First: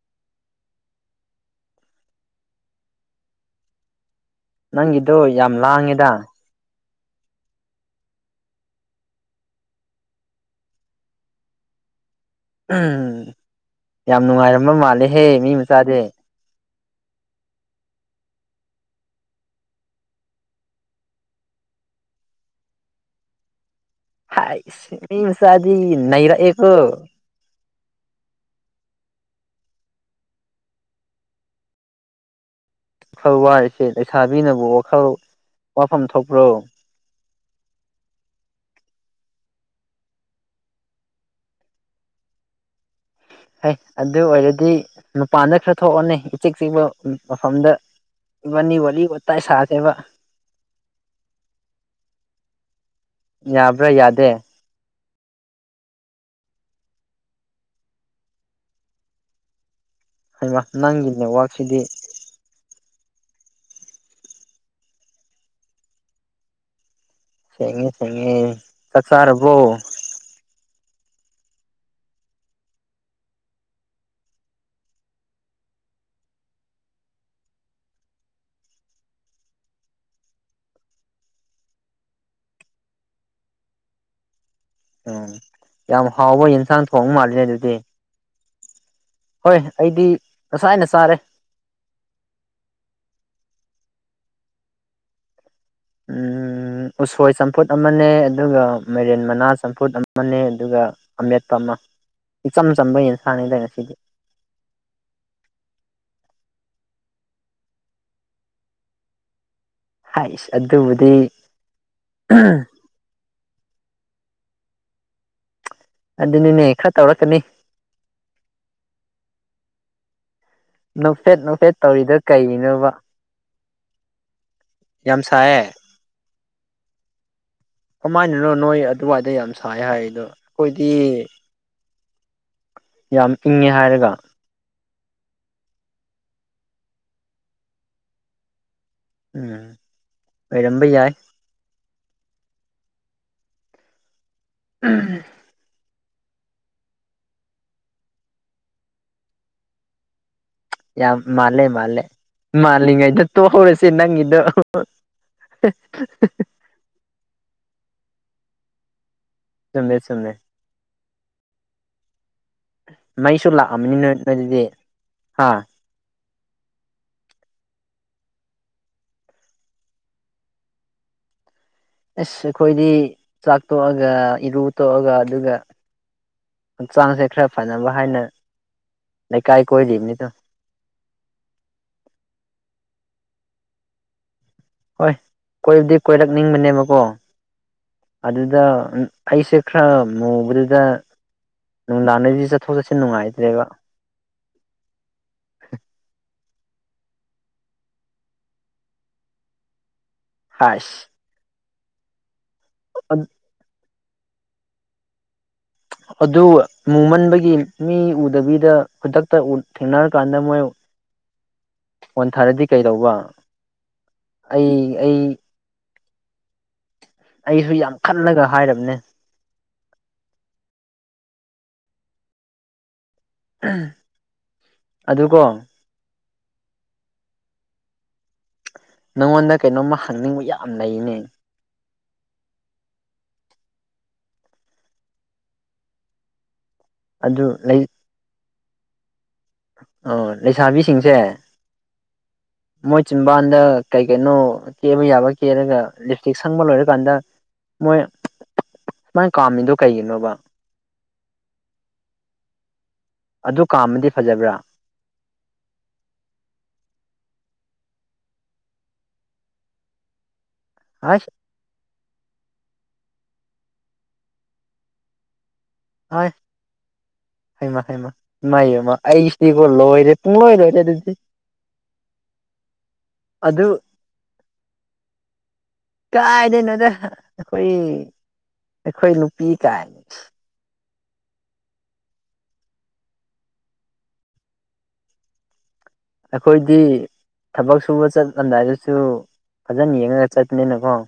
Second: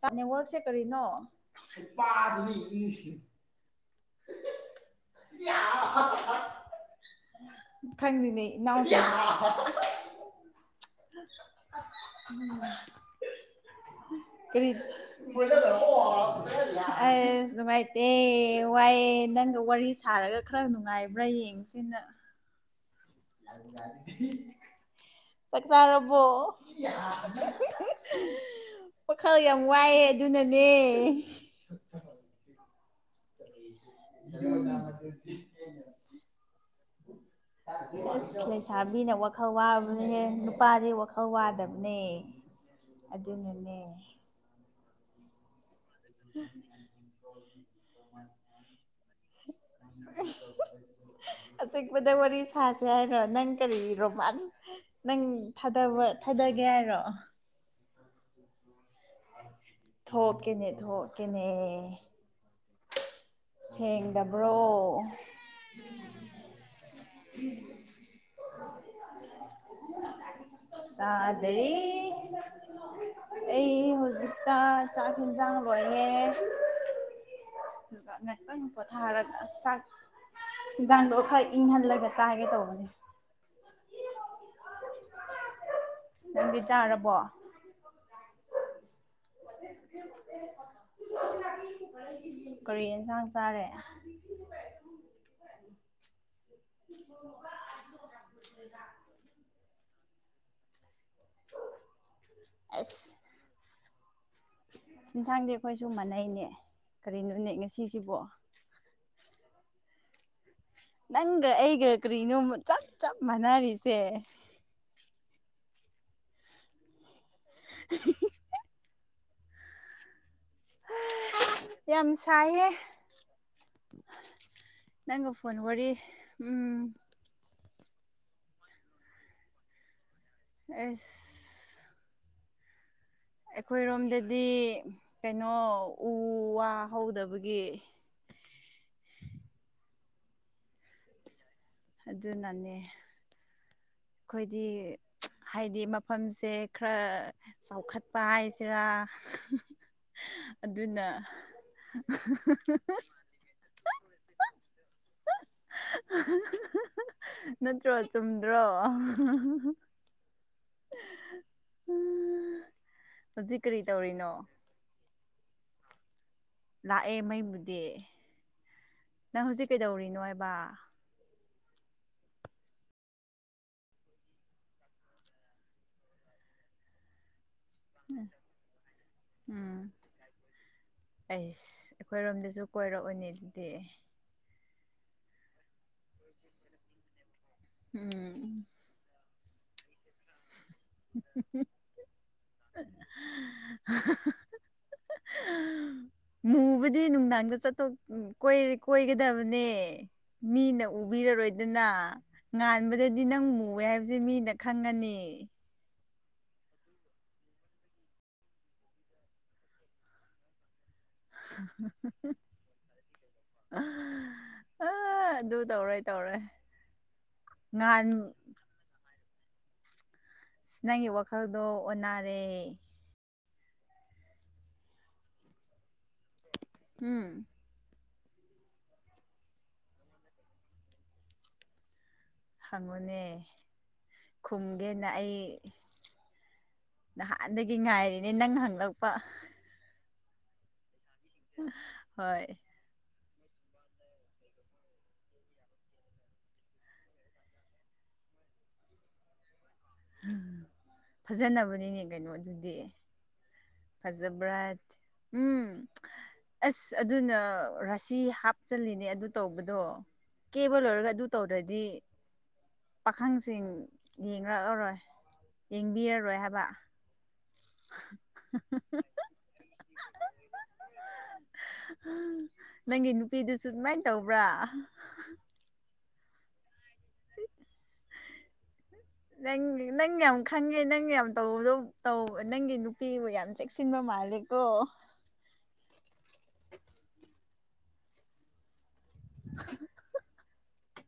ꯆꯥꯅꯤꯋꯜꯁꯦ ꯀꯔꯤꯅꯣ [unintelligible] ꯅꯪꯒꯤꯗꯣ ꯌꯥꯝ ꯂꯥꯡꯉꯦꯗ [unintelligible] ꯈꯪꯉꯅꯦ ꯏꯅꯥꯎ [unintelligible] ꯎꯝ ꯌꯥꯝ [unintelligible] ꯅꯨꯡꯉꯥꯏꯔꯝꯕ ꯃꯥꯜꯂꯦꯍꯦ ꯃꯤ ꯃꯆꯥꯗꯤ ꯑꯁ ꯅꯨꯉꯥꯢꯇꯦ꯫ ꯋꯥꯏꯌꯦ ꯅꯪꯒ ꯋꯥꯔꯤ ꯁꯥꯔꯒ ꯈꯔ ꯅꯨꯡꯉꯥꯏꯕ꯭ꯔꯥ ꯌꯦꯡꯁꯦꯅ꯫ ꯍꯥꯏꯁ ꯃꯤ ꯆꯥꯛ ꯃꯆꯥꯗꯤ ꯆꯥꯔꯕꯣ ꯅꯩꯔꯛꯑꯦꯀꯣ [unintelligible] ꯋꯥꯈꯜ ꯌꯥꯝ ꯋꯥꯏꯑꯦ ꯑꯗꯨꯅꯅꯦ꯫ ꯊꯋꯥꯢꯁꯦ ꯂꯩꯁꯥꯕꯤꯅꯕꯨ ꯋꯥꯈꯜ ꯋꯥꯐꯝ ꯊꯣꯛꯄ꯭ꯔꯣ꯫ ꯑꯁ ꯂꯩꯁꯥꯕꯤꯅ ꯋꯥꯈꯜ ꯋꯥꯕꯅꯦꯍꯦ ꯅꯨꯄꯥꯗꯤ ꯋꯥꯈꯜ ꯋꯥꯗꯕꯅꯦ꯫ [unintelligible] ꯑꯗꯨꯅꯦ꯫ ꯍꯩꯠ ꯑꯗꯨ ꯑꯣꯏꯔꯗꯤ ꯃꯄꯥꯟꯗ ꯈꯔ ꯊꯣꯛꯑꯣꯅꯦ ꯏꯆꯤꯛ ꯆꯤꯛꯄ ꯑ ꯎ ꯃꯐꯝꯗ ꯏꯕꯅꯤ ꯋꯥꯔꯤ ꯋꯥꯇꯥꯏ ꯁꯥꯁꯦꯕ꯫ ꯑꯆꯤꯛꯄꯗ ꯋꯥꯔꯤ ꯁꯥꯁꯦ ꯍꯥꯏꯔꯣ ꯅꯪ ꯀꯔꯤ ꯌꯥꯕ꯭ꯔꯥ ꯌꯥꯗꯦ ꯔꯣꯃꯥꯟꯁ ꯅꯪ ꯊꯥꯗꯕ ꯊꯥꯗꯒꯦ ꯍꯥꯏꯔꯣ꯫ ꯍꯩꯃꯥ ꯊꯣꯛꯀꯦꯅꯦ ꯅꯪꯒꯤ ꯊꯣꯛꯀꯦꯅꯦ꯫ ꯅꯦꯠꯋꯥꯛꯁꯤꯗꯤ ꯁꯦꯡꯗꯕ꯭ꯔꯣ꯫ ꯁꯦꯡꯉꯦ ꯁꯦꯡꯉꯦ ꯆꯥꯛ ꯆꯥꯔꯕꯣ꯫ ꯆꯥꯗ꯭ꯔꯤ꯫ ꯑꯩ ꯍꯨꯖꯤꯛꯇ ꯆꯥꯛ ꯍꯤꯟꯖꯥꯡ ꯂꯣꯏꯌꯦ꯫ ꯗꯨꯒ ꯉꯥꯛꯇꯪ ꯄꯣꯊꯥꯔꯒ ꯆꯥꯛ ꯍꯤꯟꯁꯥꯡꯗꯣ ꯈꯔ ꯏꯪꯍꯜꯂꯒ ꯆꯥꯒꯦ ꯇꯧꯕꯅꯦ꯫ ꯎꯝ ꯌꯥꯝ ꯍꯥꯎꯕ ꯅꯪꯗꯤ ꯌꯦꯟꯁꯥꯡ ꯊꯣꯡ ꯆꯥꯔꯕꯣ ꯃꯥꯜꯂꯦ ꯗꯨꯗꯤ꯫ ꯍꯣꯏ ꯑꯩꯗꯤ ꯉꯁꯥꯏꯅ ꯆꯥꯔꯦ꯫ [unintelligible] ꯀꯔꯤ ꯑꯦꯟꯁꯥꯡ ꯆꯥꯔꯦ꯫ ꯎꯝ꯫ ꯎꯝ ꯎꯁꯣꯏ ꯆꯝꯐꯨꯠ ꯑꯃꯅꯦ ꯑꯗꯨꯒ ꯃꯔꯦꯟ ꯃꯅꯥ ꯆꯝꯐꯨꯠ ꯑꯃꯅꯦ ꯑꯗꯨꯒ ꯑꯃꯦꯠꯄ ꯑꯃ ꯏꯆꯝ ꯆꯝꯕ ꯌꯦꯟꯁꯥꯡꯅꯤꯗ ꯉꯁꯤꯗꯤ꯫ ꯏꯟꯁꯥꯡꯗꯤ ꯑꯩꯈꯣꯏꯁꯨ ꯃꯥꯟꯅꯩꯅꯦ ꯀꯔꯤꯅꯣꯅꯦ ꯉꯁꯤꯁꯤꯕꯣ꯫ ꯍꯥꯏꯁ꯫ ꯑꯗꯨꯕꯨꯗꯤ ꯅꯪꯒ ꯑꯩꯒ ꯀꯔꯤꯅꯣꯃ ꯆꯞ ꯆꯞ ꯃꯥꯟꯅꯔꯤꯁꯦ꯫ ꯑꯗꯨꯅꯦꯅꯦ ꯈꯔ ꯇꯧꯔꯛꯀꯅꯤ꯫ [unintelligible] ꯅꯣꯛꯐꯦꯠ ꯅꯣꯛꯐꯦꯠ ꯌꯥꯝ ꯇꯧꯔꯤꯗꯣ ꯁꯥꯏꯍꯦ ꯀꯩꯉꯤꯅꯣꯕ꯫ ꯅꯪꯒ ꯐꯣꯟ ꯁꯥꯏꯌꯦ ꯋꯥꯔꯤ ꯎꯝ ꯀꯃꯥꯏꯅꯅꯣ ꯅꯣꯏ ꯑꯗꯨꯋꯥꯏꯗ ꯌꯥꯝ ꯁꯥꯏ ꯍꯥꯏꯗꯣ ꯑꯩꯈꯣꯏꯗꯤ ꯑꯁ ꯌꯥꯝ ꯏꯪꯉꯦ ꯑꯩꯈꯣꯏꯔꯣꯝ ꯍꯥꯏꯔꯒ ꯗꯗꯤ ꯀꯩꯅꯣ ꯎ ꯋꯥ ꯍꯧꯗꯕꯒꯤ ꯎꯝ ꯑꯣꯏꯔꯝꯕ ꯌꯥꯏ ꯑꯗꯨꯅꯅꯦ ꯑꯩꯈꯣꯏꯗꯤ ꯍꯥꯏꯗꯤ ꯃꯐꯝꯁꯦ ꯈꯔ ꯆꯥꯎꯈꯠꯄ ꯍꯥꯏꯁꯤꯔꯥ ꯑꯗꯨꯅ ꯌꯥꯝ ꯃꯥꯂꯦ ꯃꯥꯂꯦ ꯃꯥꯜꯂꯤ ꯉꯥꯏꯗ ꯊꯣꯛꯍꯧꯔ꯭ꯁꯦ ꯅꯪꯒꯤꯗꯣ ꯅꯠꯇ꯭ꯔꯣ ꯆꯨꯝꯗ꯭ꯔꯣ ꯆꯨꯨꯝꯃꯦ ꯆꯨꯨꯝꯃꯦ ꯍꯥ ꯑꯥ ꯃꯩꯁꯨ ꯂꯥꯛꯑꯝꯅꯤ ꯅꯣꯏ ꯅꯣꯏ ꯑꯗꯨꯗꯤ ꯍꯥꯥ ꯂꯥꯛꯑꯦ ꯃꯩꯕꯨꯗꯤ ꯅꯪ ꯍꯧꯖꯤꯛ ꯀꯩꯗꯧꯔꯤꯅꯣ ꯍꯥꯏꯕ ꯑꯁ ꯑꯩꯈꯣꯏꯗꯤ ꯆꯥꯛ ꯇꯣꯛꯑꯒ ꯏꯔꯨ ꯇꯣꯛꯑꯒ ꯑꯗꯨꯒ ꯍꯛꯆꯥꯡꯁꯦ ꯈꯔ ꯐꯅꯕ ꯍꯥꯏꯅ ꯂꯩꯀꯥꯏ ꯎꯝ ꯀꯣꯏꯔꯤꯕꯅꯤꯗ ꯑꯩꯁ ꯑꯩꯈꯣꯏꯔꯣꯝꯗꯁꯨ ꯀꯣꯏꯔꯛꯑꯣꯅꯦ ꯑꯗꯨꯗꯤ ꯍꯣꯏ ꯀꯣꯏꯕꯗꯤ ꯀꯣꯏꯔꯛꯅꯤꯡꯕꯅꯦꯕꯀꯣ ꯎꯝ ꯑꯗꯨꯗ ꯑꯩꯁꯦ ꯈꯔ ꯃꯨꯕꯗꯨꯗ ꯅꯨꯡꯗꯥꯡꯗꯗꯤ ꯆꯠꯊꯣꯛ ꯆꯠꯁꯤꯟ ꯅꯨꯡꯉꯥꯏꯇ꯭ꯔꯦꯕ [unintelligible] ꯃꯨꯕꯨꯗꯤ ꯅꯨꯡꯗꯥꯡꯗ ꯆꯊꯣꯛ ꯀꯣꯏ ꯀ‌ꯣꯏꯒꯗꯕꯅꯦ ꯃꯤꯅ ꯍꯥꯏꯁ ꯎꯕꯤꯔꯔꯣꯏꯗꯅ ꯉꯥꯟꯕꯗꯗꯤ ꯅꯪ ꯃꯨꯑꯦ ꯍꯥꯏꯕꯁꯦ ꯃꯤꯅ ꯈꯪꯉꯅꯤ ꯑꯗꯨ ꯃꯨꯃꯟꯕꯒꯤ ꯃꯤ ꯎꯗꯕꯤꯗ ꯈꯨꯗꯛꯇ ꯊꯦꯡꯅꯔꯀꯥꯟꯗ ꯃꯣꯏ ꯐꯣꯟ ꯊꯥꯔꯗꯤ ꯀꯩꯗꯧꯕ ꯑ ꯑꯩ ꯑꯩ ꯑꯗꯨ ꯇꯧꯔ‌ꯣꯏ ꯇꯧꯔ‌ꯣꯏ ꯑꯩꯁꯨ ꯌꯥꯝ ꯉꯍꯥꯟ ꯈꯜꯂꯒ ꯍꯥꯏꯔꯕꯅꯦ ꯑꯁ ꯅꯪꯒꯤ ꯋꯥꯈꯜꯗꯣ ꯑꯣꯟꯅꯔꯦ ꯑꯗꯨ ꯀꯣ ꯎꯝ ꯅꯪꯉꯣꯟꯗ ꯀꯩꯅꯣꯝꯃ ꯍꯪꯅꯤꯡꯕ ꯌꯥꯝ ꯂꯩꯅꯦ ꯍꯪꯉꯨꯅꯦ ꯈꯨꯝꯒꯦꯅ ꯑꯩ ꯑꯗꯨ ꯅꯍꯥꯟꯗꯒꯤ ꯉꯥꯏꯔꯤꯅꯦ ꯅꯪ ꯍꯪꯂꯛꯄ ꯑꯣ ꯂꯩꯁꯥꯕꯤꯁꯤꯡꯁꯦ ꯍꯣꯏ ꯃꯣꯏ ꯆꯤꯝꯕꯥꯟꯗ ꯀꯩ ꯀꯩꯅꯣ ꯀꯦꯕ ꯌꯥꯕ ꯀꯦꯂꯒ ꯂꯤꯞ ꯏꯁꯇꯤꯛ ꯁꯪꯕ ꯂꯣꯏꯔꯀꯥꯟꯗ ꯃꯣꯏ ꯁꯨꯃꯥꯏ ꯀꯥꯝꯃꯤꯗꯣ ꯀꯩꯒꯤꯅꯣꯕ ꯐꯖꯅꯕꯅꯤꯅꯦ ꯀꯩꯅꯣ ꯑꯗꯨꯗꯤ ꯑꯗꯨ ꯀꯥꯝ ꯐꯖꯕ꯭ꯔꯥ ꯎꯝ ꯑꯁ ꯑꯗꯨꯅ ꯔꯥꯁꯤ ꯍꯥꯞꯆꯜꯂꯤꯅꯦ ꯑꯗꯨ ꯇꯧꯕꯗꯣ ꯀꯦꯕ ꯂꯣꯏꯔꯒ ꯑꯗꯨ ꯑꯁ ꯇꯧꯗ꯭ꯔꯗꯤ ꯄꯥꯈꯪꯁꯤꯡ ꯌꯦꯡꯔꯛ ꯑꯔꯣꯏ ꯌꯦꯡꯕꯤ ꯔꯥꯔꯣꯏ ꯍꯥꯏꯕ ꯍꯩꯃꯥ ꯍꯩꯃꯥ ꯏꯃꯥꯏꯕꯦꯝꯃ ꯑꯩꯁꯤꯗꯤꯒꯣ ꯂꯣꯏꯔꯦ ꯄꯨꯡꯂꯣꯏ ꯂꯣꯏꯔꯦ ꯑꯗꯨꯗꯤ ꯅꯪꯒꯤ ꯅꯨꯄꯤꯗꯨꯁꯨ ꯑꯗꯨ ꯑꯗꯨꯃꯥꯏꯟ ꯇꯧꯕ꯭ꯔꯥ ꯀꯥꯏꯗꯩꯅꯣꯗ ꯑꯩꯈꯣꯏ ꯑꯩꯈꯣꯏ ꯅꯨꯄꯤ ꯅꯪ ꯀꯥꯏꯅ ꯅꯪ ꯌꯥꯝ ꯈꯪꯉꯦ ꯅꯪ ꯌꯥꯝ ꯇꯧꯕꯗꯣ ꯇꯧꯕ ꯅꯪꯒꯤ ꯅꯨꯄꯤꯕꯨ ꯌꯥꯝ ꯆꯦꯛꯁꯤꯟꯕ ꯃꯥꯜꯂꯦꯀꯣ ꯑꯩꯈꯣꯏꯗꯤ ꯊꯕꯛ ꯁꯨꯕ ꯆꯠꯂꯝꯗꯥꯏꯗꯁꯨ ꯐꯖꯅ ꯌꯦꯡꯉꯒ ꯆꯠ ꯃꯤꯅ ꯀ‌ꯣ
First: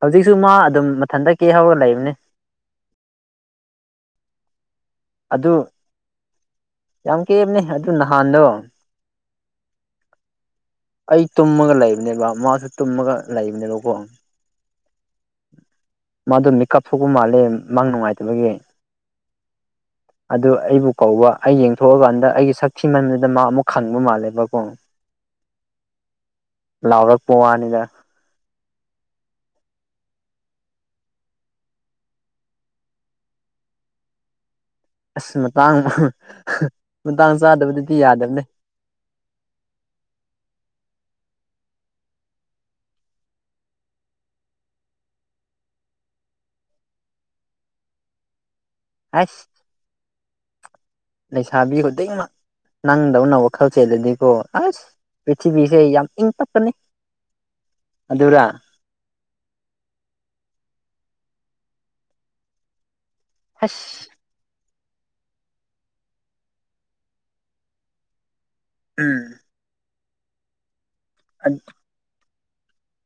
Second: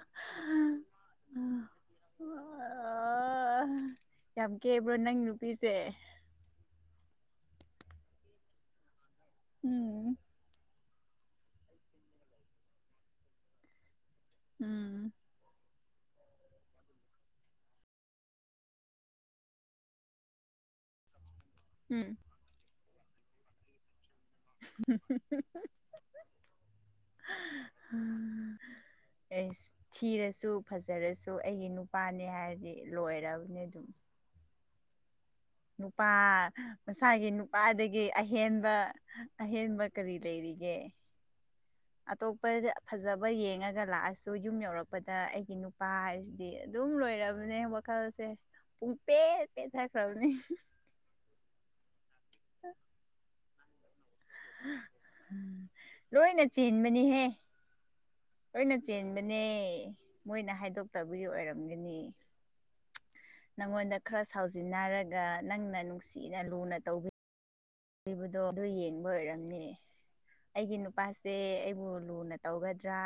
ꯍꯧꯖꯤꯛꯁꯨ ꯃꯥ ꯑꯗꯨꯝ ꯃꯊꯟꯇ ꯀꯦꯍꯧꯔꯒ ꯂꯩꯕꯅꯤ ꯑꯥ ꯌꯥꯝ ꯀꯦꯕ꯭ꯔꯣ ꯅꯪ ꯑꯗꯨ ꯅꯨꯄꯤꯁꯦ ꯌꯥꯝ ꯀꯦꯕꯅꯦ ꯑꯗꯨ ꯅꯍꯥꯟꯗꯣ ꯎꯝ ꯑꯩ ꯇꯨꯝꯃꯒ ꯂꯩꯕꯅꯦꯕ ꯃꯥꯁꯨ ꯇꯨꯝꯃꯒ ꯂꯩꯕꯅꯦꯕꯀꯣ ꯎꯝ ꯃꯥꯗꯣ ꯃꯤꯀꯞ ꯊꯣꯛꯄ ꯃꯥꯜꯂꯦ ꯃꯪ ꯅꯨꯡꯉꯥꯏꯇꯕꯒꯤ ꯑꯗꯨ ꯑꯩꯕꯨ ꯀꯧꯕ ꯑꯩ ꯌꯦꯡꯊꯣꯛꯑꯀꯥꯟꯗ ꯑꯩꯒꯤ ꯁꯛ ꯊꯤꯃꯟꯕꯗ ꯃꯥ ꯑꯃꯨꯛ ꯈꯪꯕ ꯃꯥꯜꯂꯦꯕ [unintelligible] ꯂꯥꯎꯔꯛꯄ ꯋꯥꯅꯤꯗ ꯎꯝ ꯑꯩꯁ ꯊꯤꯔꯁꯨ ꯐꯖꯔꯁꯨ ꯑꯩꯒꯤ ꯅꯨꯄꯥꯅꯦ ꯍꯥꯏꯔꯗꯤ ꯂꯣꯏꯔꯕꯅꯤ ꯑꯗꯨꯝ ꯑꯁ [unintelligible] ꯅꯨꯄꯥ ꯃꯁꯥꯒꯤ ꯃꯇꯥꯡ ꯆꯥꯗꯕꯗꯨꯗꯤ ꯅꯨꯄꯥꯗꯒꯤ ꯌꯥꯗꯕꯅꯦ ꯑꯍꯦꯟꯕ ꯑꯍꯦꯟꯕ ꯀꯔꯤ ꯂꯩꯔꯤꯒꯦ ꯑꯇꯣꯞꯄꯗ ꯐꯖꯕ ꯌꯦꯡꯉꯒ ꯂꯥꯛꯑꯁꯨ ꯌꯨꯝ ꯌꯧꯔꯛꯄꯗ ꯑꯩꯒꯤ ꯅꯨꯄꯥ ꯗꯤ ꯑꯗꯨꯝ ꯂꯣꯏꯔꯕꯅꯦ ꯋꯥꯈꯜꯁꯦ ꯄꯨꯡ ꯑꯁ ꯄꯦꯠ ꯄꯦꯠꯊꯈ꯭ꯔꯕꯅꯦ ꯂꯩꯁꯥꯕꯤ ꯈꯨꯗꯤꯡꯃꯛ ꯅꯪꯗꯧꯅ ꯋꯥꯈꯜ ꯆꯦꯜꯂꯗꯤꯀꯣ ꯑꯁ ꯄ꯭ꯔꯤꯊꯤꯕꯤꯁꯦ ꯌꯥꯝ ꯏꯪ ꯂꯣꯏꯅ ꯇꯞꯀꯅꯤ ꯑꯗꯨꯔ ꯅ ꯆꯦꯟꯕꯅꯦ ꯃꯣꯏꯅ ꯍꯥꯏꯗꯣꯛꯇꯕꯒꯤ ꯑꯣꯏꯔꯝꯒꯅꯤ ꯅꯪꯉꯣꯟꯗ ꯑꯁ ꯈꯔ ꯁꯥꯎꯖꯤꯟꯅꯔꯒ ꯅꯪꯅ ꯅꯨꯡꯁꯤꯅ ꯂꯨꯅ ꯇꯧꯕꯤ ꯗꯣ ꯑꯗꯨ ꯌꯦꯡꯕ ꯎꯝ ꯑꯣꯏꯔꯝꯅꯦ ꯑꯩꯒꯤ ꯅꯨꯄꯥꯁꯦ ꯑꯩꯕꯨ ꯂꯨꯅ ꯇꯧꯒꯗ꯭ꯔꯥ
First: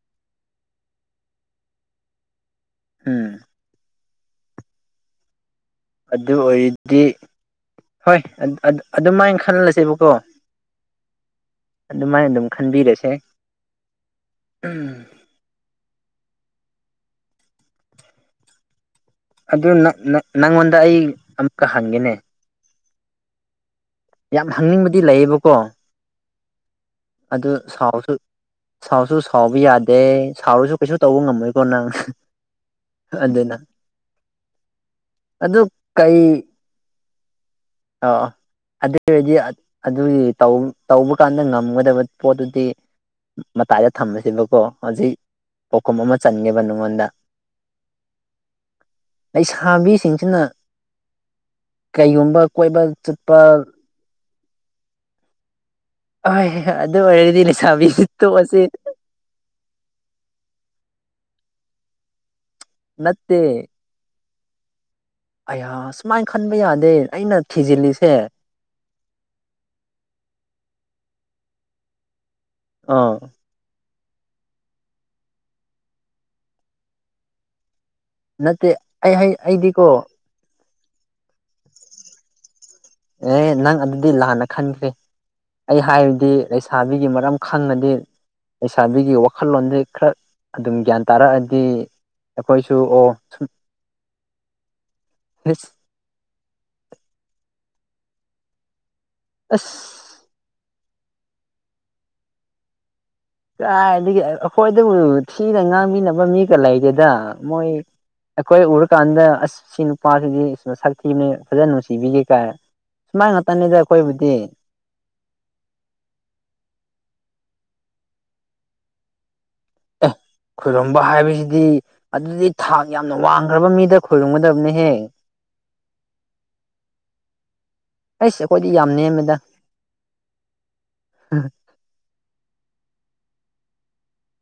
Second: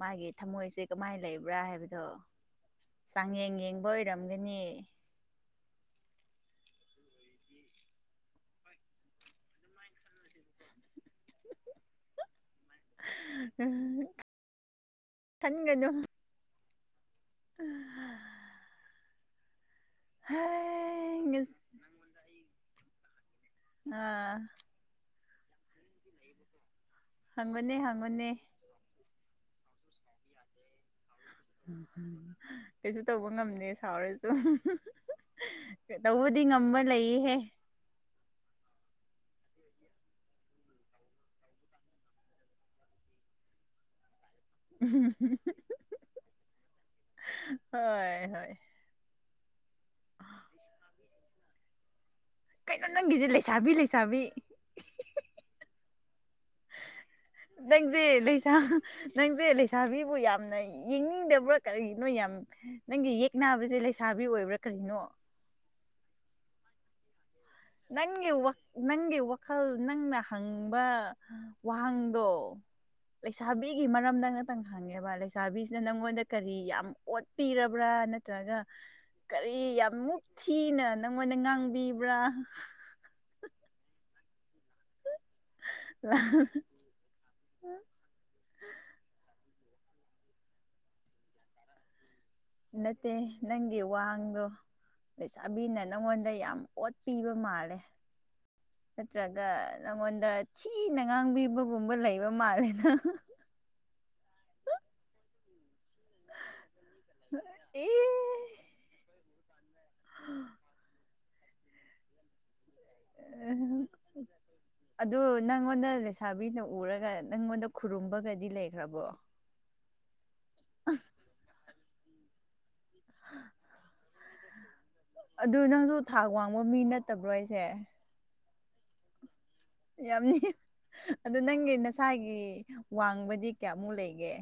ꯃꯥꯒꯤ ꯊꯃꯣꯏꯁꯦ ꯀꯃꯥꯏ ꯂꯩꯕ꯭ꯔꯥ ꯍꯥꯏꯕꯗꯣ ꯎꯝ ꯆꯥꯡꯌꯦꯡ ꯌꯦꯡꯕ ꯑꯣꯏꯔꯝꯒꯅꯤ ꯑꯗꯨ ꯑꯣꯏꯔꯗꯤ ꯍꯣꯏ ꯑꯗꯨꯃꯥꯏ ꯈꯜꯂꯁꯦꯕꯀꯣ [inaudible] ꯑꯗꯨꯃꯥꯏꯅ ꯑꯗꯨꯝ ꯈꯟꯕꯤꯔꯁꯦ ꯎꯝ ꯈꯟꯒꯅꯨ [unintelligible] ꯑꯗꯨ ꯅꯪ ꯅꯪ ꯅꯪꯉꯣꯟꯗ ꯑꯩ ꯑꯃꯨꯛꯀ ꯍꯪꯒꯦꯅꯦ ꯑꯥ ꯌꯥꯝ ꯍꯪꯅꯤꯡꯕꯗꯤ ꯂꯩꯌꯦꯕꯀꯣ ꯑꯗꯨ ꯍꯪꯕꯅꯦ ꯁꯥꯎꯁꯨ ꯍꯪꯕꯅꯦ ꯁꯥꯎꯁꯨ ꯁꯥꯎꯕ ꯌꯥꯗꯦ ꯁꯥꯎꯔꯁꯨ ꯀꯩꯁꯨ ꯇꯧꯕ ꯉꯝ ꯃꯣꯏꯀꯣ ꯅꯪ [unintelligible] ꯀꯩꯁꯨ ꯇꯧꯕ ꯑꯗꯨꯅ ꯉꯝꯗꯦ ꯁꯥꯎꯔꯁꯨ ꯑꯗꯨ ꯀꯩ ꯇꯧꯕꯗꯤ ꯉꯝꯕ ꯂꯩꯌꯦꯍꯦ ꯑ ꯑꯗꯨ ꯑꯣꯏꯔꯗꯤ ꯑꯗꯨꯒꯤ ꯇꯧ ꯇꯧꯕ ꯀꯥꯟꯗ ꯉꯝꯒ ꯗꯕ ꯄꯣꯠꯇꯨꯗꯤ ꯃꯇꯥꯏꯗ ꯊꯝꯂꯁꯦꯕꯀꯣ ꯍꯧꯖꯤꯛ ꯄꯥꯎꯈꯨꯝ ꯑꯃ ꯆꯟꯒꯦꯕ ꯅꯪꯉꯣꯟꯗ ꯍꯣꯏ ꯍꯣꯏ ꯂꯩꯁꯥꯕꯤꯁꯤꯡꯁꯤꯅ ꯀꯩꯒꯨꯝꯕ ꯀꯣꯏꯕ ꯀꯩꯅꯣ ꯅꯪꯒꯤꯖꯦ ꯆꯠꯄ ꯂꯩꯁꯥꯕꯤ ꯂꯩꯁꯥꯕꯤ ꯍꯣꯏ ꯑꯗꯨ ꯑꯣꯏꯔꯗꯤ ꯂꯩꯁꯥꯕꯤꯁꯦ ꯇꯣꯛꯑꯁꯤ ꯅꯪꯖꯦ ꯂꯩꯁꯥꯕꯤꯕꯨ ꯌꯥꯝꯅ ꯌꯦꯡꯅꯤꯡꯗꯕ꯭ꯔꯥ ꯀꯔꯤꯒꯤꯅꯣ ꯌꯥꯝ ꯅꯪꯒꯤ ꯅꯠꯇꯦ ꯌꯦꯛꯅꯕꯁꯦ ꯂꯩꯁꯥꯕꯤ ꯑꯣꯏꯕ꯭ꯔꯥ ꯀꯔꯤꯅꯣ ꯑꯌꯥ ꯁꯨꯃꯥꯏꯅ ꯈꯟꯕ ꯌꯥꯗꯦ ꯑꯩꯅ ꯊꯤꯖꯤꯜꯂꯤꯁꯦ ꯅꯪꯒꯤ ꯅꯪꯒꯤ ꯋꯥꯈꯜ ꯅꯪꯅ ꯍꯪꯕ ꯋꯥꯍꯪꯗꯣ ꯑꯥ ꯂꯩꯁꯥꯕꯤꯒꯤ ꯃꯔꯝꯗ ꯉꯥꯛꯇꯪ ꯍꯪꯉꯦꯕ ꯂꯩꯁꯥꯕꯤꯁꯤꯅ ꯅꯪꯉꯣꯟꯗ ꯀꯔꯤ ꯌꯥꯝ ꯑꯣꯠꯄꯤꯔꯕ꯭ꯔꯥ ꯅꯠꯇ꯭ꯔꯒ ꯅꯠꯇꯦ ꯑꯩ ꯍꯩ ꯀꯔꯤ ꯑꯩꯗꯤꯀꯣ ꯌꯥꯝ ꯃꯨꯛ ꯊꯤꯅ ꯅꯪꯉꯣꯟꯗ ꯉꯥꯡꯕꯤꯕ꯭ꯔꯥ ꯑꯦ ꯅꯪ ꯑꯗꯨꯗꯤ ꯂꯥꯟꯅ ꯈꯟꯈ꯭ꯔꯦ ꯑꯩ ꯍꯥꯏꯕꯗꯤ ꯂꯩꯁꯥꯕꯤꯒꯤ ꯃꯔꯝ ꯈꯪꯉꯗꯤ ꯂꯩꯥꯕꯤꯒꯤ ꯋꯥꯈꯜꯂꯣꯟꯗꯤ ꯈꯔ ꯑꯗꯨꯝ ꯒ꯭ꯌꯥꯟ ꯇꯥꯔꯛꯑꯗꯤ ꯑꯩꯈꯣꯏꯁꯨ ꯑꯣ ꯅꯠꯇꯦ ꯅꯪꯒꯤ ꯋꯥꯡꯗꯣ ꯏꯁ ꯂꯩꯩꯁꯥꯕꯤꯅ ꯅꯉꯣꯟꯗ ꯌꯥꯝ ꯑꯣꯠꯄꯤꯕ ꯃꯥꯜꯂꯦ ꯅꯠꯇ꯭ꯔꯒ ꯑꯁ ꯅꯉꯣꯟꯗ ꯁꯤꯅ ꯉꯥꯡꯕꯤꯕꯒꯨꯝꯕ ꯂꯩꯕ ꯃꯥꯜꯂꯦꯅ ꯀꯥꯏꯗꯒꯤ ꯑꯩꯈꯣꯏꯗꯕꯨ ꯊꯤꯅ ꯉꯥꯡꯃꯤꯅ ꯃꯤꯒ ꯂꯩꯒꯦꯗ ꯃꯣꯏ ꯑꯦ ꯑꯩꯈꯣꯏ ꯎꯔꯀꯥꯟꯗ ꯑꯁ ꯁꯤ ꯅꯨꯄꯥꯁꯤꯗꯤ ꯁꯤꯕꯅꯤ ꯐꯖꯅ ꯅꯨꯡꯁꯤꯕꯤꯒꯦ ꯀꯥꯏ ꯁꯨꯃꯥꯏ ꯉꯥꯛꯛꯇꯅꯤꯗ ꯑꯩꯈꯣꯏꯕꯨꯗꯤ ꯑꯗꯨ ꯅꯪꯉꯣꯟꯗ ꯂꯩꯁꯥꯕꯤꯅ ꯎꯔꯒ ꯅꯪꯉꯣꯟꯗ ꯈꯨꯔꯨꯝꯕꯒꯗꯤ ꯂꯩꯈ꯭ꯔꯕꯣ ꯈꯔꯝꯕ ꯍꯥꯏꯕꯁꯤꯗꯤ ꯑꯗꯨꯗꯤ ꯊꯥꯛ ꯌꯥꯝꯅ ꯋꯥꯡꯈ꯭ꯔꯕ ꯃꯤꯗ ꯈꯣꯏꯔꯨꯝꯒꯗꯕꯅꯦꯍꯦꯛ ꯑꯗꯨ ꯅꯪꯁꯨ ꯊꯥꯛ ꯋꯥꯡꯕ ꯃꯤ ꯅꯠꯇꯕ꯭ꯔꯣ ꯑꯩꯁꯦ ꯑꯩꯁ ꯑꯩꯈꯣꯏꯗꯤ ꯌꯥꯝ ꯅꯦꯝꯃꯦꯗ ꯌꯥꯝꯅꯤ ꯑꯗꯨꯗ ꯅꯪꯒꯤ ꯅꯁꯥꯒꯤ ꯋꯥꯡꯕꯗꯤ ꯀꯌꯥꯃꯨꯛ ꯂꯩꯒꯦ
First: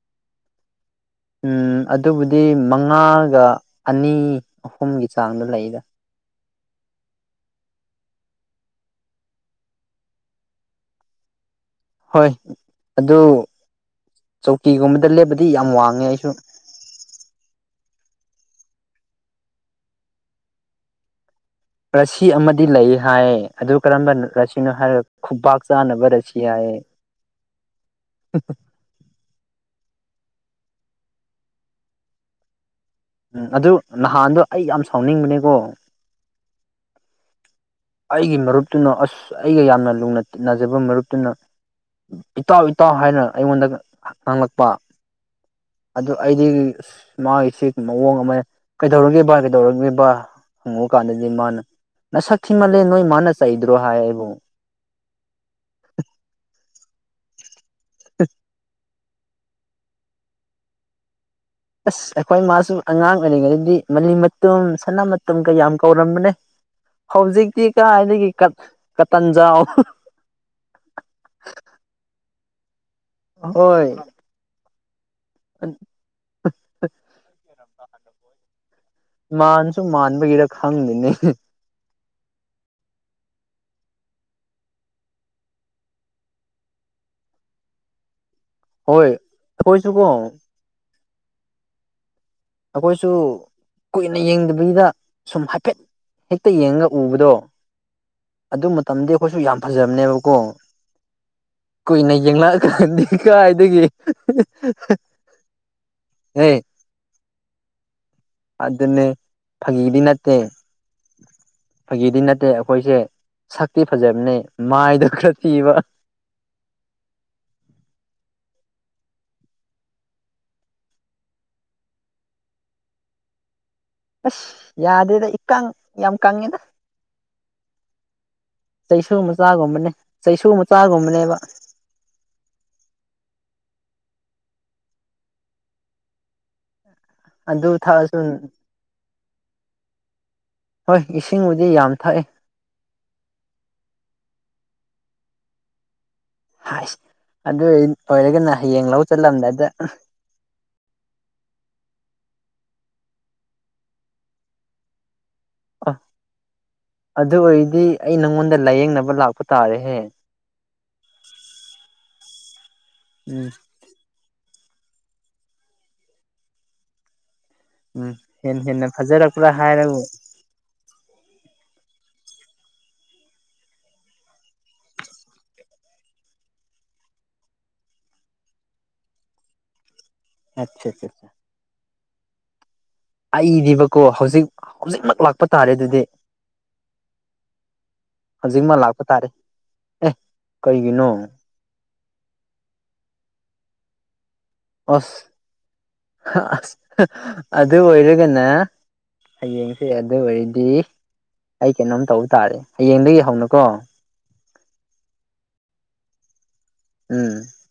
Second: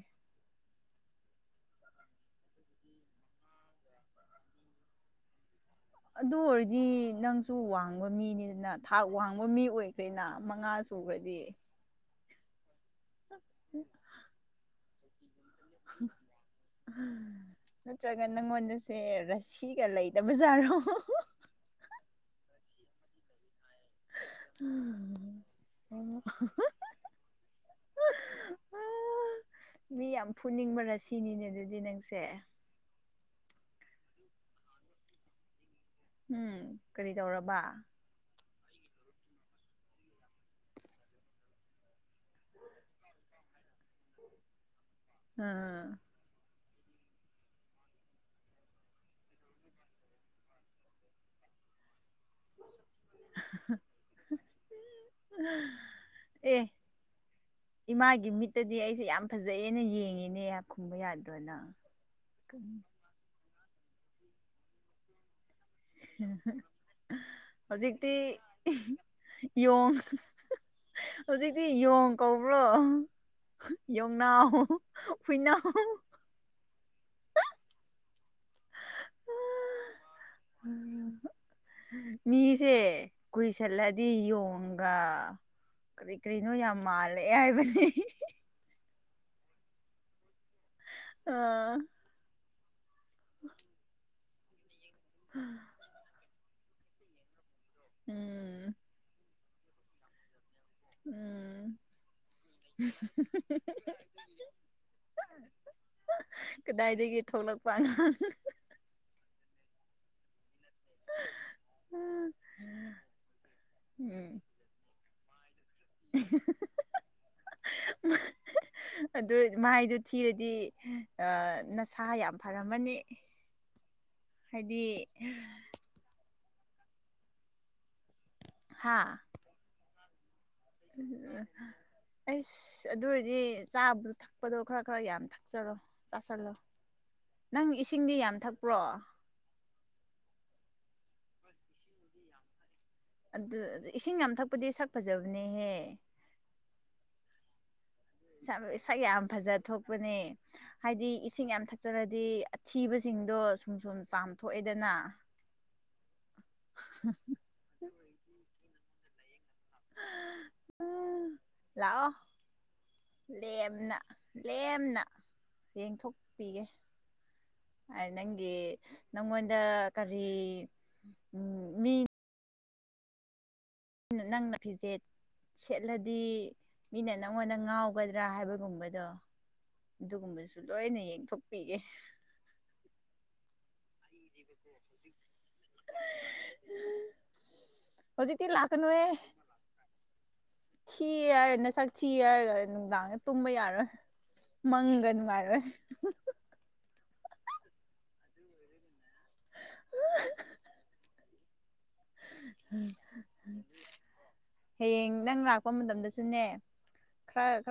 ꯎꯝ ꯑꯗꯨꯕꯨꯗꯤ ꯃꯉꯥꯒ ꯑꯅꯤ ꯑꯍꯨꯝꯒꯤ ꯆꯥꯡꯗ ꯂꯩꯒ ꯑꯗꯨ ꯑꯣꯏꯔꯗꯤ ꯅꯪꯁꯨ ꯋꯥꯡꯕ ꯃꯤꯅꯤꯗꯅ ꯊꯥꯛ ꯋꯥꯡꯕ ꯃꯤ ꯑꯣꯏꯈ꯭ꯔꯦꯅ ꯃꯉꯥꯁꯨ ꯁꯨꯕꯗꯤ ꯍꯣꯏ ꯑꯗꯨ ꯆꯧꯀꯤꯒꯨꯝꯕꯗ ꯂꯦꯞꯕꯗꯤ ꯌꯥꯝ ꯋꯥꯡꯉꯦ ꯑꯩꯁꯨ ꯅꯠꯇ꯭ꯔꯒ ꯅꯪꯉꯣꯟꯗꯁꯦ ꯔꯁꯤꯒ ꯂꯩꯗꯕꯖꯥꯔꯣ ꯔꯁꯤ ꯑꯃꯗꯤ ꯂꯩ ꯍꯥꯏ ꯑꯗꯨ ꯀꯔꯝꯕ ꯔꯁꯤꯅꯣ ꯍꯥꯏꯔꯒ ꯈꯨꯕꯥꯛ ꯆꯥꯅꯕ ꯔꯁꯤ ꯍꯥꯏꯌꯦ ꯎ ꯃꯤ ꯌꯥꯝ ꯐꯨꯅꯤꯡꯕꯔꯥ ꯁꯤꯅꯤꯅꯦ ꯑꯗꯨꯗꯤ ꯅꯪꯁꯦ ꯎꯝ ꯑꯗꯨ ꯅꯍꯥꯟꯗꯣ ꯑꯩ ꯌꯥꯝ ꯁꯥꯎꯅꯤꯡꯕꯅꯦꯀꯣ ꯎꯝ ꯀꯔꯤ ꯇꯧꯔꯕ ꯑꯩꯒꯤ ꯃꯔꯨꯞꯇꯨꯅ ꯑꯁ ꯑꯩꯒ ꯌꯥꯝꯅ ꯂꯨꯅ ꯖꯕ ꯃꯔꯨꯞꯇꯨꯅ ꯏꯇꯥꯎ ꯏꯇꯥꯎ ꯍꯥꯏꯅ ꯑꯩꯉꯣꯟꯗ ꯉꯪꯂꯛꯄ ꯎꯝ ꯑꯗꯨ ꯑꯩꯗꯤ ꯃꯥꯒꯤꯁꯤ ꯃꯑꯣꯡ ꯑꯃꯅꯦ ꯀꯩꯗꯧꯔꯦꯕ ꯀꯩꯗꯧꯔꯕ ꯍꯪꯉꯛ ꯀꯥꯟꯗꯗꯤ ꯃꯥꯅ ꯅꯁꯛꯈꯤꯃꯜꯂꯦ ꯅꯣꯏ ꯃꯥꯅ ꯆꯩꯗ꯭ꯔꯣ ꯍꯥꯏ ꯑꯩꯕꯨ ꯑꯦ ꯏꯃꯥꯒꯤ ꯃꯤꯠꯇꯗꯤ ꯑꯩꯁꯦ ꯌꯥꯝ ꯐꯖꯩꯦꯅ ꯌꯦꯡꯉꯤꯅꯦ ꯈꯨꯝꯕ ꯌꯥꯗ꯭ꯔꯣꯅꯪ ꯑꯁ ꯑꯩꯈꯣꯏ ꯃꯥꯁꯨ ꯑꯉꯥꯡ ꯑꯣꯏꯔꯤꯉꯩꯗꯗꯤ ꯃ ꯃꯇꯨꯝ ꯁꯅꯥ ꯃꯇꯨꯝ ꯀꯌꯥꯝ ꯀꯧꯔꯝꯕꯅꯦ ꯍꯧꯖꯤꯛꯇꯤ ꯍꯧꯖꯤꯛꯇꯤ ꯀꯥꯏꯗꯒꯤ ꯀꯇꯟꯖꯥꯎ ꯌꯣꯡ ꯍꯧꯖꯤꯛꯇꯤ ꯌꯣꯡ ꯀꯧꯕ꯭ꯔꯣ ꯍꯣꯏ ꯌꯣꯡꯅꯥꯎꯨ ꯍꯨꯏꯅꯥꯎ ꯃꯥꯟꯁꯨ ꯃꯥꯟꯕꯒꯤꯔ ꯈꯪꯅꯤꯅꯦ ꯃꯤꯁꯦ ꯀꯨꯏꯁꯜꯂꯗꯤ ꯌꯣꯒ ꯀꯔꯤ ꯀꯔꯤꯅꯣ ꯌꯥꯝ ꯃꯥꯜꯂꯦ ꯍꯥꯏꯕꯅꯤ ꯍꯣꯏ ꯀꯣꯏꯁꯨ ꯀꯣ ꯑꯥ ꯑꯩꯈꯣꯏꯁꯨ ꯀꯨꯏꯅ ꯌꯦꯡꯗꯕꯤꯕꯤꯗ ꯁꯨꯝ ꯍꯥꯏꯐꯦꯠ ꯍꯦꯛꯇ ꯌꯦꯡꯉꯒ ꯎꯕꯗꯣ ꯎꯝ ꯑꯗꯨ ꯃꯇꯝꯗꯤ ꯑꯩꯈꯣꯏꯁꯨ ꯌꯥꯝ ꯐꯖꯕꯅꯦꯕꯀꯣ ꯎꯝ ꯀꯨꯏꯅ ꯌꯦꯡꯂꯛꯑꯀꯥꯟꯗ ꯀꯥꯏꯗꯒꯤ ꯍꯦ ꯀꯗꯥꯏꯗꯒꯤ ꯊꯣꯛꯂꯛꯄ ꯑꯉꯥꯡ ꯑꯗꯨꯅꯦ ꯐꯥꯒꯤꯗꯤ ꯅꯠꯇꯦ ꯐꯒꯤꯗꯤ ꯅꯠꯇꯦ ꯑꯩꯈꯣꯏꯁꯦ ꯁꯛꯇꯤ ꯎꯝ ꯐꯖꯕꯅꯦ ꯃꯥꯏꯗ ꯈꯔ ꯊꯤꯕ [unintelligible] ꯑꯗꯨ ꯃꯍꯥꯏꯗꯣ ꯊꯤꯔꯗꯤ ꯅꯁꯥ ꯌꯥꯝ ꯐꯔꯝꯃꯅꯤ ꯑꯁ ꯍꯥꯏꯗꯤ ꯌꯥꯗꯦꯗ ꯏꯀꯪ ꯌꯥꯝ ꯀꯪꯉꯦꯗ ꯍꯥ ꯆꯩꯁꯨ ꯃꯆꯥꯒꯨꯝꯕꯅꯦ ꯆꯩꯁꯨ ꯃꯆꯥꯒꯨꯝꯕꯅꯦꯕ [unintelligible] ꯑꯩꯁ ꯑꯗꯨ ꯑꯣꯏꯔꯗꯤ ꯆꯥꯕꯗ ꯊꯛꯄꯗꯣ ꯈꯔ ꯈꯔ ꯌꯥꯝ ꯊꯛꯆꯜꯂꯣ ꯆꯥꯁꯤꯜꯂꯣ꯫ ꯑꯗꯨ ꯅꯪ ꯏꯁꯤꯡꯗꯤ ꯊꯛꯑꯁꯨ ꯌꯥꯝ ꯊꯛꯄ꯭ꯔꯣ꯫ ꯍꯣꯏ ꯏꯁꯤꯡꯕꯨꯗꯤ ꯌꯥꯝ ꯊꯛꯏꯦ꯫ ꯑꯗꯨ ꯏꯁꯤꯡ ꯌꯥꯝ ꯊꯛꯄꯗꯤ ꯁꯛ ꯐꯖꯕꯅꯦꯍꯦ꯫ ꯍꯥꯏ ꯑꯗꯨ ꯑꯣꯏꯔꯒꯅ ꯍꯌꯦꯡ ꯁꯛ ꯂꯧ ꯌꯥꯝ ꯐꯖ ꯆꯠꯂꯝꯗꯥꯗ__ ꯊꯣꯛꯄꯅꯦ ꯍꯥꯏꯗꯤ ꯏꯁꯤꯡ ꯌꯥꯝ ꯊꯛꯆꯔꯗꯤ ꯑꯊꯤꯕꯁꯤꯡꯗꯣ ꯁꯨꯝ ꯁꯨꯝ ꯆꯥꯝꯊꯣꯛꯑꯦꯗꯅ꯫ [unintelligible] ꯑ ꯑꯗꯨ ꯑꯣꯏꯔꯗꯤ ꯑꯩ ꯅꯪꯉꯣꯟꯗ ꯂꯥꯏꯌꯦꯡꯅꯕ ꯂꯥꯛꯄ ꯇꯥꯔꯦꯍꯦ꯫ ꯎꯝ ꯂꯥꯛꯑꯣ ꯎꯝ ꯂꯦꯝꯅ꯫ ꯂꯦꯝꯅ ꯌꯦꯡꯊꯣꯛꯄꯤꯒꯦ꯫ ꯎꯝ ꯅꯪꯒꯤ ꯍꯦꯟꯅ ꯍꯦꯟꯅ ꯐꯖꯔꯛꯄ꯭ꯔꯥ ꯅꯪꯉꯣꯟꯗ ꯍꯥꯏꯔꯕꯨ ꯀꯔꯤ ꯎ ꯃꯤ__ ꯅꯪꯅ ꯐꯤꯖꯦꯠ꯫ ꯁꯦꯠꯂꯗꯤ ꯃꯤꯅ ꯅꯪꯉꯣꯟꯗ ꯉꯥꯎꯒꯗ꯭ꯔꯥ ꯍꯥꯏꯕꯒꯨꯝꯕꯗꯣ꯫ ꯑꯗꯨꯒꯨꯝꯕꯁꯨ ꯂꯣꯏꯅ ꯑꯠꯆꯥ ꯌꯦꯡꯊꯣꯛꯄꯤꯒꯦ꯫ ꯑꯩꯕꯀꯣ ꯍꯧꯖꯤꯛ ꯍꯧꯖꯤꯛꯃꯛ ꯂꯥꯛꯄ ꯇꯥꯔꯦ ꯑꯗꯨꯗꯤ꯫ ꯍꯧꯖꯤꯛꯇꯤ ꯍꯧꯖꯤꯛꯃꯛ ꯂꯥꯛꯄ ꯂꯥꯛꯀꯅꯨꯍꯦ ꯇꯥꯔꯦ꯫ ꯑꯦ ꯊꯤ ꯀꯩꯒꯤꯅꯣ ꯍꯥꯏꯔꯦ ꯅ ꯁꯛ ꯊꯤꯦ ꯍꯥꯏꯔꯒ ꯅꯨꯡꯗꯥꯡ ꯇꯨꯝꯕ ꯌꯥꯔꯣꯏ꯫ ꯃꯪꯒ ꯅꯨꯡꯉꯥꯏꯔꯣꯏ꯫ ꯑꯗ ꯑꯣꯏꯔꯒꯅ꯫ ꯍꯌꯦꯡꯁꯦ ꯑꯗꯨ ꯑꯣꯏꯔꯗꯤ ꯑꯩ ꯀꯩꯅꯣꯝ ꯇꯧꯕ ꯇꯥꯔꯦ ꯍꯌꯦꯡꯗꯒꯤ ꯍꯧꯅꯀꯣ꯫ ꯍꯌꯦꯡ ꯅꯪ ꯂꯥꯛꯄ ꯃꯇꯝꯗꯁꯨꯅꯦ꯫ ꯎꯝ꯫ ꯈꯔ